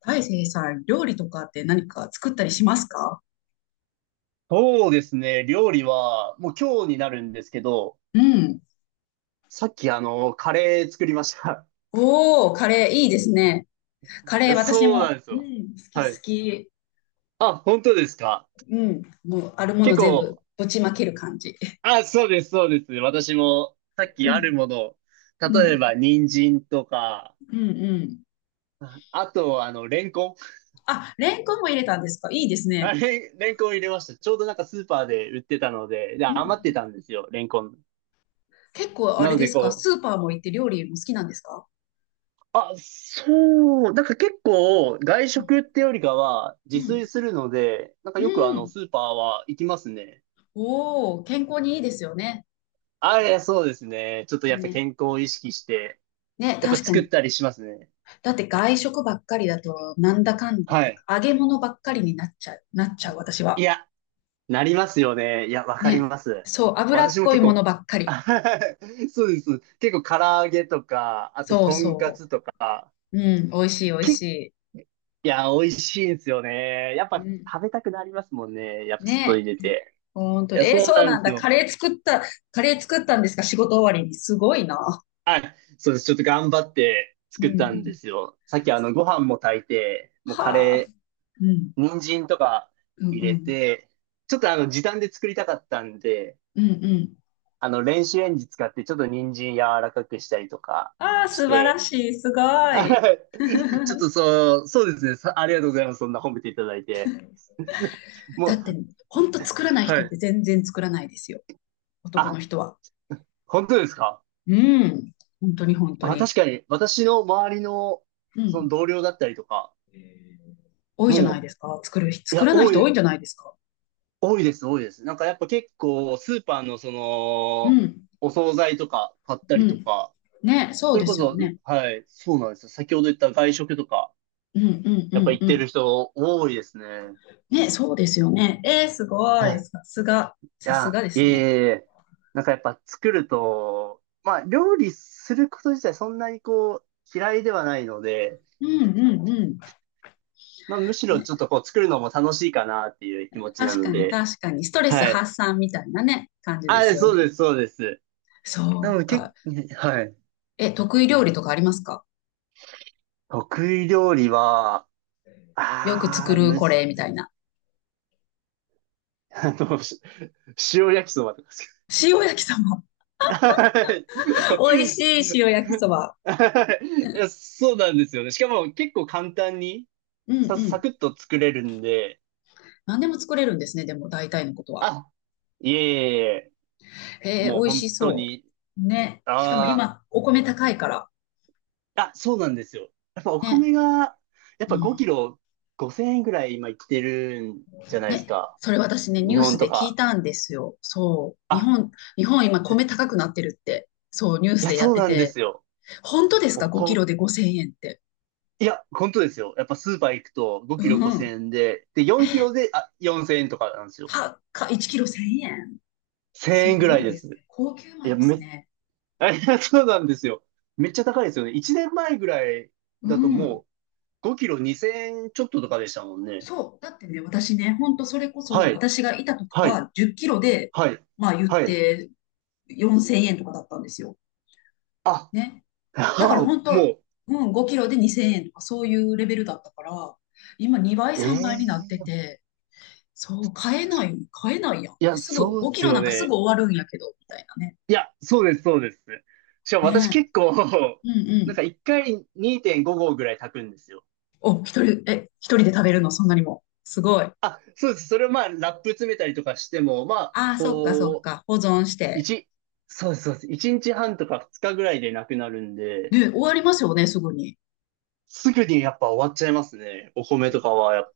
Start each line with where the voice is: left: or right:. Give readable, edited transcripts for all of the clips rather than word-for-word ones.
left: 大成さん、料理とかって何か作ったりしますか？
right: そうですね。料理は、もう今日になるんですけど、
left: うん。
right: さっきカレー作りました。
left: おー、カレーいいですね。
right: い
left: カレー
right: や、
left: 私
right: そうなん
left: も、
right: です
left: う
right: よ。
left: ん、好き
right: は
left: 好
right: い。
left: き。
right: あ、本当ですか？
left: うん、もうあるも
right: 結
left: の全部
right: 構、
left: ぶちまける感じ。
right: あ、そうです、そうです。私も、さっ
left: う
right: きあ
left: ん、
right: るものを、
left: う
right: 例え
left: ん、
right: ば、人参とか、
left: うん。
right: あと、レンコン。
left: あ、レンコンも入れたんですか？いいです
right: あ
left: ね。
right: れ、レンコン入れました。ちょうどなんかスーパーで売ってたので、で、
left: う
right: 余って
left: ん。
right: たんですよ、レンコン。
left: 結構あ
right: な
left: れ
right: の
left: で
right: で、
left: すか？
right: こ
left: ス
right: う、
left: ーパーも行って料理も好きなんですか？
right: あ、そう。なんか結構外
left: うん、
right: 食ってよりかは
left: う
right: 自炊
left: ん、
right: するので、なんか
left: う
right: よく
left: ん。
right: スーパーは行きますね。
left: おー、健康にいいですよね。
right: あ、いや、そうですね。ちょっとやっぱ
left: ね。
right: 健康を意識して、
left: ね、
right: やっぱ
left: 確か
right: 作っ
left: に。
right: たりしますね。
left: だって外食ばっかりだと、なんだかんで、
right: はい。
left: 揚げ物ばっかりになっちゃう、なっちゃう、私
right: い
left: は。
right: や、なりますよね。いや、わかり
left: ね。
right: ます。
left: そう、脂っ
right: 私も
left: こい
right: 結
left: も
right: 構、
left: のばっか
right: あ
left: り。
right: はは、そうです。結構唐揚げとか、あと
left: そう
right: とんか
left: そ
right: つとか、
left: う。うん、美味しい、美味
right: い
left: し
right: や、美味しいんですよね。やっ
left: い。
right: ぱ
left: うん。
right: 食べたくなりますもんね。やっぱ外に
left: ね。
right: 出て。
left: ほんと。
right: いや、そう
left: そう
right: なん
left: なん
right: です
left: だ。カ
right: よ。
left: レー作った、カレー作ったんですか？仕事終わりに。すごいな。
right: そうです。ちょっと頑張って
left: うん
right: 作
left: う
right: ったん
left: ん。
right: ですよ。さっきご飯も炊いて、もうカ
left: はあ。
right: レ
left: うん、
right: ー、人参とか
left: うん、
right: 入
left: う
right: れ
left: ん。
right: て、ちょっと時短で作りたかったんで、
left: うんうん。
right: 電子レンジ使って、ちょっと人参柔らかくしたりとか
left: ああ、
right: し
left: 素晴ら
right: て、
left: しい。すご
right: は
left: い。
right: い。ちょっと そうですね。ありがとうございます。そんな褒めていただいて。も
left: だ
right: う、
left: って、ほんと作らない
right: は
left: 人っ
right: い。
left: て全然作らないですよ。男の
right: あ、
left: 人は。
right: 本当ですか？
left: うん。本当に本当
right: あ、
left: に。
right: 確かに、私の周りの、
left: う
right: その
left: ん。
right: 同僚だったりとか、
left: えー多いじゃない
right: も
left: ですか。作る人、
right: う、い
left: 作
right: や、
left: らない人多いんじゃないですか。
right: 多いです、多いです。なんかやっぱ結構、スーパーのそ
left: う
right: の、
left: ん。
right: お惣菜とか買った
left: う
right: りと
left: ん。
right: か、
left: ね、そう
right: それ
left: で
right: こ
left: すよ
right: そ、
left: ね。
right: はい、そうなんですよ。先ほど言った外食とか、
left: うんうんう
right: やっぱ
left: ん
right: 行っ
left: う
right: て
left: ん。
right: る人多いですね。
left: ね、そうですよね。すご
right: は
left: い。
right: い。い
left: さすが。さす
right: や、
left: がで
right: いえ
left: す
right: い
left: ね。
right: えいえ、なんかやっぱ作ると、まあ料理すること自体そんなにこう、嫌いではないので、
left: うんうんう
right: まあむし
left: ん。
right: ろ
left: ね、
right: ちょっとこう作るのも楽しいかなっていう気持ちな
left: 確
right: の
left: かに
right: で、
left: 確かに。ストレス
right: はい。
left: 発散みたいなね、感じです
right: あ、
left: よ
right: そうで
left: ね。
right: す、そうです。
left: そ
right: な
left: う
right: ので結
left: か。
right: 構、はい。
left: え、得意料理とかありますか？
right: 得意料理は、
left: よく
right: あ
left: 作
right: あ、
left: る
right: む
left: こ
right: ず、
left: れみたいな。
right: あの、し塩焼きそばとかですけど。
left: 塩焼きそば。美味しい塩焼きそば。
right: はい、いや、そうなんですよね。しかも結構簡単に
left: うんう
right: サ
left: ん。
right: クッと作れるんで、
left: 何でも作れるんですね、でも大体のことは。
right: あ、いえいえいえ、
left: ええ、美
right: もう
left: 味
right: 本
left: し
right: 当
left: そ
right: に、
left: う。ね。しかも
right: あ
left: 今、お米高いから。
right: あ、あ、そうなんですよ。やっぱお
left: ね。
right: 米が、やっ
left: う
right: ぱ5キ
left: ん。
right: ロ5000円ぐらい今いってるんじゃないです
left: ね。
right: か。
left: それ私ね、ニ
right: 日
left: ュー
right: 本
left: ス
right: と
left: で聞い
right: か。
left: たんですよ。そう。日
right: あ、
left: 本、日本今米高くなってるって。そう、ニュース
right: いや、
left: でやっ
right: そう
left: て
right: なんで
left: て。
right: すよ。
left: 本当です
right: お
left: か？ 5 キ
right: こ、
left: ロで5000円って。
right: いや、本当ですよ。やっぱスーパー行くと5キ
left: う
right: ロ5000
left: ん。
right: 円で、で、4キロで、あ、4000円とかなんですよ。
left: たか、1キロ1000円。す
right: 1000円ぐ
left: ご
right: らい
left: い
right: で
left: で
right: す。
left: すね。高級
right: い
left: 米
right: や、
left: ですね。
right: あ、いや、そうなんですよ。めっちゃ高いですよね。1年前ぐらい
left: う
right: だとも
left: ん。
right: う5キロ2000円ちょっととかでしたもんね。
left: そう。だってね、私ね、本当それこそ、
right: はい、
left: 私がいた時
right: はい、
left: は10キロで、
right: はい、
left: まあ言っ
right: はい。
left: て4000円とかだったんですよ。
right: あ、
left: ね。だから
right: あ、
left: 本
right: も
left: 当、
right: う、
left: うん、5キロで2000円とかそういうレベルだったから、今2倍、3倍になっ
right: ええ、
left: てて、そう、買えない、買えないやんっ
right: い
left: て、
right: や、
left: すぐ
right: そう
left: 5
right: で
left: キ
right: す
left: ロな
right: よ
left: んかすぐ
right: ね。
left: 終わるんやけど、みたいなね。
right: いや、そうです、そうです。しかも私
left: ね
right: 結構、
left: え。うんう
right: なん
left: ん。
right: か1回2.5合ぐらい炊くんですよ。
left: お、一人、え、一人で食べるの、そんなにも。すごい。
right: あ、そうです。それをまあ、ラップ詰めたりとかしても、まあ、
left: ああ、そっかそっ
right: こう、
left: か。保存して。
right: 一、そうです、そうです。一日半とか二日ぐらいでなくなるんで、
left: ね、終わりますよね、すぐに。
right: すぐにやっぱ終わっちゃいますね。お米とかは、やっ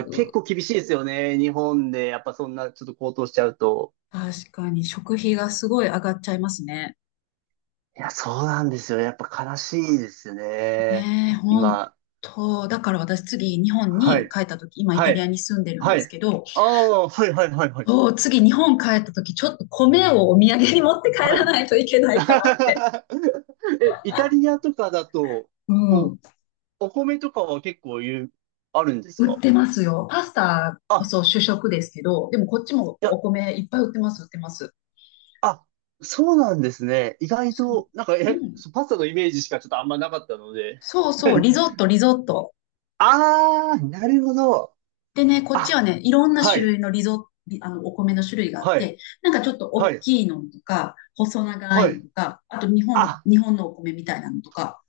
left: う
right: 結
left: ん。
right: 構厳しいですよね。日本で、やっぱそんなちょっと高騰しちゃうと。
left: 確かに食費がすごい上がっちゃいますね。
right: いや、そうなんですよ。やっぱ悲しいですね。
left: ねえ、本
right: 今。
left: 当。だから私次日本
right: は
left: に
right: い。
left: 帰った時、今イ
right: は
left: タリア
right: い。
left: に住んでるん
right: は
left: です
right: い。
left: けど、
right: ああ、はい、はい、はい、はい。
left: そう、次日本帰った時、ちょっと米をお土産に持って帰
right: は
left: ら
right: い。
left: ないといけないかなって。
right: え、イタリアとかだと、
left: う
right: こ
left: ん。
right: う、お米とかは結構あるんです
left: 売っ
right: か？
left: てますよ。パスタこ
right: あ、
left: そ主食ですけど、でもこっちも
right: いや、
left: お米いっぱい売ってます、売ってます。
right: あ、そうなんですね。意外
left: そ
right: と、なんか、
left: う。う
right: え、
left: ん。
right: そうパスタのイメージしかちょっとあんまなかったので。
left: そう そう、リゾット、リゾット。
right: あー、なるほど。
left: でね、こっち
right: あ、
left: はね、いろんな
right: は
left: 種
right: い、
left: 類のリゾ、あの、お米の種類があっ
right: はい、
left: て、ちょっと
right: は
left: 大
right: い、
left: きいのとか、細長い
right: は
left: の
right: い。
left: とか、あと日本、
right: あ、
left: 日本のお米みたいなのとか、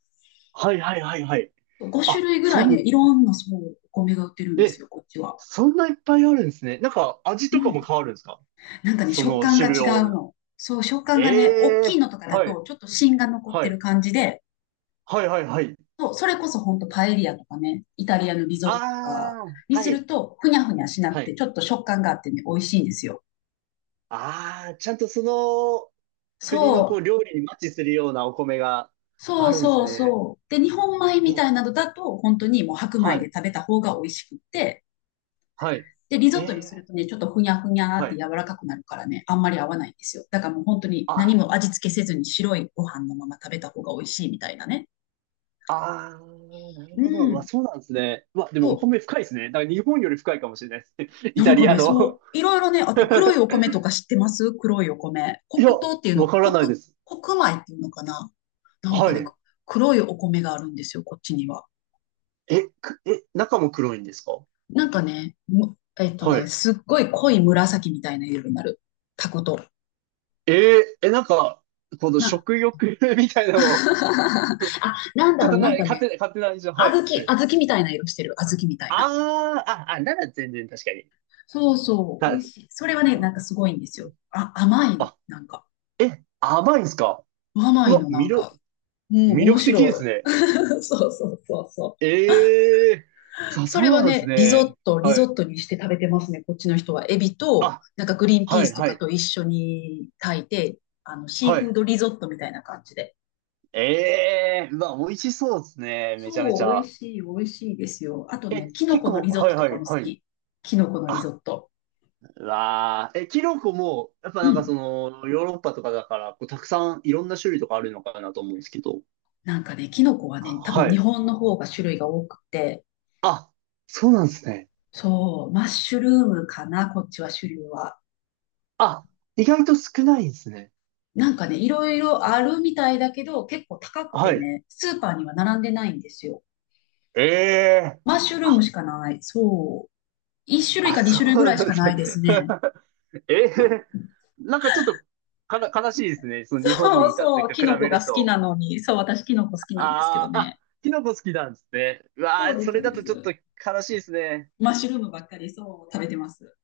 right: はい、はい、はい、はい。
left: 5種
right: あ、
left: 類ぐらいね、いろんなそう、お米が売ってるんです
right: え、
left: よ、こっちは。
right: そんないっぱいあるんですね。なんか、味
left: う
right: とかも
left: ん。
right: 変わるんですか？
left: なんかね、
right: そ
left: 食
right: の
left: 感が
right: 種類
left: 違う
right: を。
left: の。そう、食感
right: え
left: がね、大
right: え
left: きい
right: ー、
left: のとかだ
right: はい、
left: と、ちょっと芯が残っ
right: は
left: てる
right: い、
left: 感じで、
right: はい、はい、はい。
left: そう、それこそほんとパエリアとかね、イタリアのリゾットとか
right: あー、
left: に
right: は
left: する
right: い、
left: と、ふにゃふにゃしなく
right: は
left: て、
right: い。
left: ちょっと食感があってね、美味しいんですよ。
right: ああ、ちゃんとその国のこう
left: そう、
right: 料理にマッチするようなお米が
left: そ
right: あ
left: う
right: るんです
left: そう
right: ね。
left: そう。で、日本米み
right: え、
left: たいなのだと、本当にもう白米
right: は
left: で
right: い、
left: 食べた方が美味しくって、
right: はい。
left: で、リゾ
right: え
left: ットにする
right: え、
left: とね、ちょっとふにゃふにゃっ
right: は
left: て
right: い。
left: 柔らかくなるからね、あんまり合わないんですよ。だからもう本当に何
right: あ、
left: も味付けせずに白いご飯のまま食べた方が美味しいみたいなね。
right: ああ、なる
left: う
right: ほど。うわ、
left: ん。
right: そうなんですね。うわ、でも
left: そ
right: お
left: う。
right: 米深いですね。だから日本より深いかもしれないです。イ
left: な
right: タ
left: んか
right: リア
left: ね、そ
right: の。
left: う、いろいろね、あって、黒いお米とか知ってます？黒いお米。
right: いや、
left: 黒糖っていうの、
right: わから
left: 黒、
right: ないです。
left: 黒米っていうのかな？なん
right: は
left: かね、
right: い。
left: 黒いお米があるんですよ、こっちには。
right: え、え、中も黒いんですか？
left: なんかね、
right: はい。
left: ね、すっごい濃い紫みたいな色になる。タコと。
right: えー、え、なんか、この
left: な、
right: 食欲 みたい なの、
left: あ、なん
right: ち
left: だ
right: ょっ
left: ろ
right: と
left: う、
right: な、
left: なんかね、
right: 勝手な印象。は
left: 小
right: い。
left: 豆、小豆みたいな色してる。小豆みたいな。
right: ああ、あ、あ、なら全然確かに。
left: そうそう、美
right: た
left: 味しい。それはね、
right: あ、
left: なんかすごいんですよ。あ、甘いの、
right: あ
left: なんか。
right: え、甘いんすか？
left: 甘
right: う
left: い
right: わ、
left: の、なんか。うん、
right: 魅
left: 面
right: 力的で
left: 白
right: す
left: い。
right: ね。
left: そうそうそうそう。
right: ええー、
left: そ
right: そ
left: れ
right: う
left: は
right: なんです
left: ね、リゾッ
right: ね。
left: ト、リ
right: は
left: ゾ
right: い。
left: ットにして食べてますね、こっちの人は。エビと、
right: あ、
left: なんかグリーンピ
right: は
left: ー
right: い、
left: スと
right: は
left: か
right: い、
left: と一緒に炊いて、あの、シー
right: は
left: フー
right: い。
left: ドリゾットみたいな感じで。
right: ええー、うわ、美味しそうですね。めちゃめち
left: そう、美味
right: ゃ。
left: しい、美味しいですよ。あとね、
right: え、
left: キノ
right: 結
left: コの
right: 構、
left: リゾッ
right: は
left: ト
right: い、
left: と
right: は
left: か
right: い、
left: も好
right: はい。
left: き。キノコのリゾ
right: あ、
left: ット。
right: うわー、え、キノコも、やっぱ
left: う
right: なんか
left: ん。
right: その、ヨーロッパとかだから、こう、たくさんいろんな種類とかあるのかなと思うんですけど。
left: なんかね、キノコはね、多分
right: は
left: 日
right: い。
left: 本の方が種類が多くて、
right: あ、そうなんですね。
left: そう、マッシュルームかな、こっちは種類は。
right: あ、意外と少ないんですね。
left: なんかね、いろいろあるみたいだけど、結構高く
right: は
left: て
right: い。
left: ね、スーパーには並んでないんですよ。
right: ええー。
left: マッシュルーム
right: あ、
left: しかない。そう。1種類
right: あ、
left: か2
right: そ
left: 種類ぐ
right: う
left: らいし
right: なんで
left: か
right: す
left: な
right: ね。
left: いですね。
right: ええー。なんかちょっと、かな、悲しいですね。その日本に
left: そ
right: い
left: う
right: た
left: そ
right: 時
left: う、
right: と比
left: キノコ
right: べ
left: が
right: る
left: 好き
right: と。
left: なのに、そう、私キノコ好きなんですけど
right: ああ、あ、
left: ね。
right: キノコ好きなんですね。うわ
left: そう
right: あ、
left: です、
right: それ
left: そう
right: だ
left: で
right: とちょっと
left: す。
right: 悲しいですね。
left: マッシュルームばっかりそう食べてます。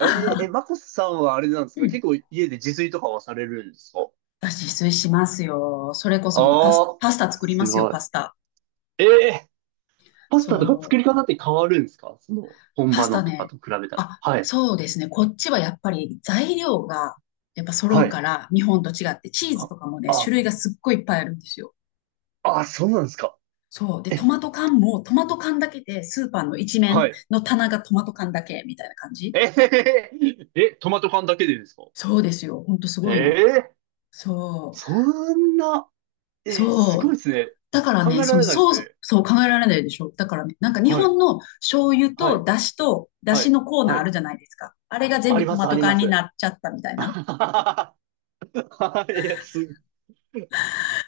right: えー、え、マコスさんはあれなんです
left: う
right: か？
left: ん。
right: 結構家で自炊とかはされるんですか？
left: 私、自炊しますよ。それこそもうパス、
right: ああー、
left: パスタ作りま
right: す
left: すよ、
right: ごい。
left: パスタ。
right: ええー、パスタとか作
left: そ
right: り
left: う。
right: 方って変わるんですか？その、本
left: パ
right: 場
left: ス
right: の
left: タ
right: とか
left: ね。
right: と比べたら。
left: あ、
right: はい。
left: そうですね。こっちはやっぱり材料がやっぱ揃
right: は
left: うか
right: い。
left: ら、日本と違って、チーズ
right: あ、
left: とかもね、種
right: あ、
left: 類がすっごいいっぱいあるんですよ。
right: あ、そうなんですか？
left: そう。で、ト
right: え、
left: マト缶も、トマト缶だけで、スーパーの一
right: は
left: 面
right: い。
left: の棚がトマト缶だけ、みたいな感じ。
right: えへへ、へえ、トマト缶だけでですか？
left: そうですよ。ほんとす
right: え
left: ごいの。
right: え、
left: そ
right: そんな、
left: う。
right: え、すご
left: そ
right: い
left: う。
right: ですね。
left: だから
right: 考
left: ね、
right: え
left: そ
right: ら
left: の、
right: れないで
left: そ
right: す
left: う、
right: ね。
left: そう考えられないでしょ。だからね、なんか日
right: はい、
left: 本の醤油
right: は
left: と
right: い、
left: 出汁と、出
right: は
left: 汁
right: い、
left: のコーナ
right: は
left: ーあ
right: い。
left: るじゃないですか。あれが全
right: あ
left: 部
right: り
left: ト
right: ます、
left: マ
right: あ
left: ト
right: り
left: 缶
right: ま
left: に
right: す。
left: なっちゃったみた いな。
right: はい、いやす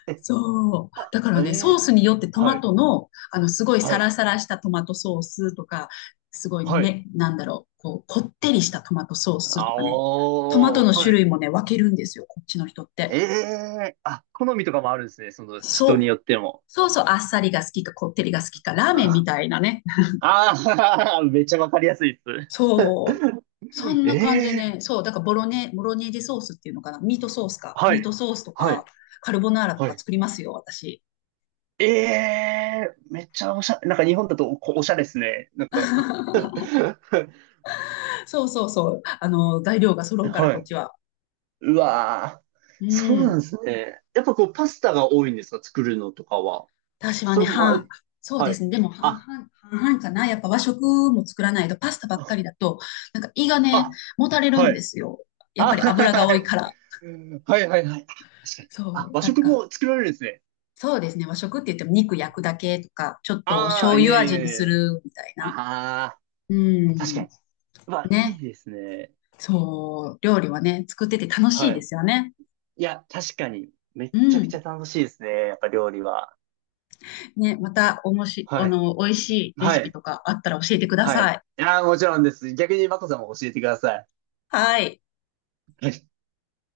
right: え、
left: そ う。
right: あ、
left: だか
right: え
left: らね、ソー
right: ー、
left: スによってト
right: は
left: マ
right: い、
left: トの、あの、すごい
right: は
left: サ
right: い、
left: ラサラしたトマトソースとか、すごい
right: はい。
left: ね、なんだろう、こう、こってりしたトマトソースと
right: あ、
left: かね、トマト
right: お
left: の
right: ー、は
left: 種
right: い。
left: 類もね、分けるんですよ、こっちの人っ
right: え
left: て。
right: え、あ、好みとかもあるんですね。その人に
left: そう。
right: よっても。
left: そうそう、あっさりが好きか、こってりが好きか、ラーメンみたいなね、
right: ああー、めっちゃわかりやすいです。
left: そう。そんな感じで
right: ええ、
left: ね。そう。だからボロネ、ボロネーゼソースっていうのかな。ミートソースか。
right: は
left: ミート
right: い。
left: ソースと
right: は
left: か、
right: い。
left: カルボナーラと
right: は
left: か
right: い。
left: 作りますよ、私。
right: ええ、めっちゃおしゃれ、なんか日本だとこうおしゃれですね。なんか
left: そうそうそう。あの、材料が揃うから、
right: は
left: こっ
right: い。
left: ちは。
right: うわー。
left: う
right: そうなん
left: ん。
right: ですね。やっぱこうパスタが多いんですか？作るのとかは。
left: 私は
right: そ
left: ね、
right: れも、まあ、
left: 半、そうで
right: はい。
left: すね。でも半々、
right: あ、
left: 半々かな。やっぱ和食も作らないと、パスタばっかりだと、なんか胃がね、
right: あ、
left: もたれる
right: は
left: んで
right: い。
left: すよ。やっぱ
right: あ、
left: り
right: は
left: 油が多いから。
right: いはいはいはい。あ、確かに。あ、
left: そう。
right: 和
left: だ
right: 食
left: から、
right: も作られるんですね。
left: そうですね。和食って言っても肉焼くだけとか、ちょっと
right: あ
left: 醤
right: あ、い
left: 油
right: えい
left: 味に
right: えい
left: す
right: え。
left: るみたいな。
right: ああ、
left: う
right: 確か
left: ん。
right: に。まあ、いい
left: ね。
right: ですね。
left: そう、料理はね、作ってて楽しい
right: は
left: で
right: い。
left: すよね。
right: いや、確かに、めっ
left: う
right: ちゃくちゃ
left: ん。
right: 楽しいですね。やっぱ料理は。
left: ね、また、おもし、あ
right: はい。
left: の、美味しいレ
right: は
left: シピ
right: い。
left: とかあったら教えてくだ
right: は
left: さ
right: い。
left: い。
right: ああ、もちろんです。逆にマコさんも教えてください。
left: はい。
right: はい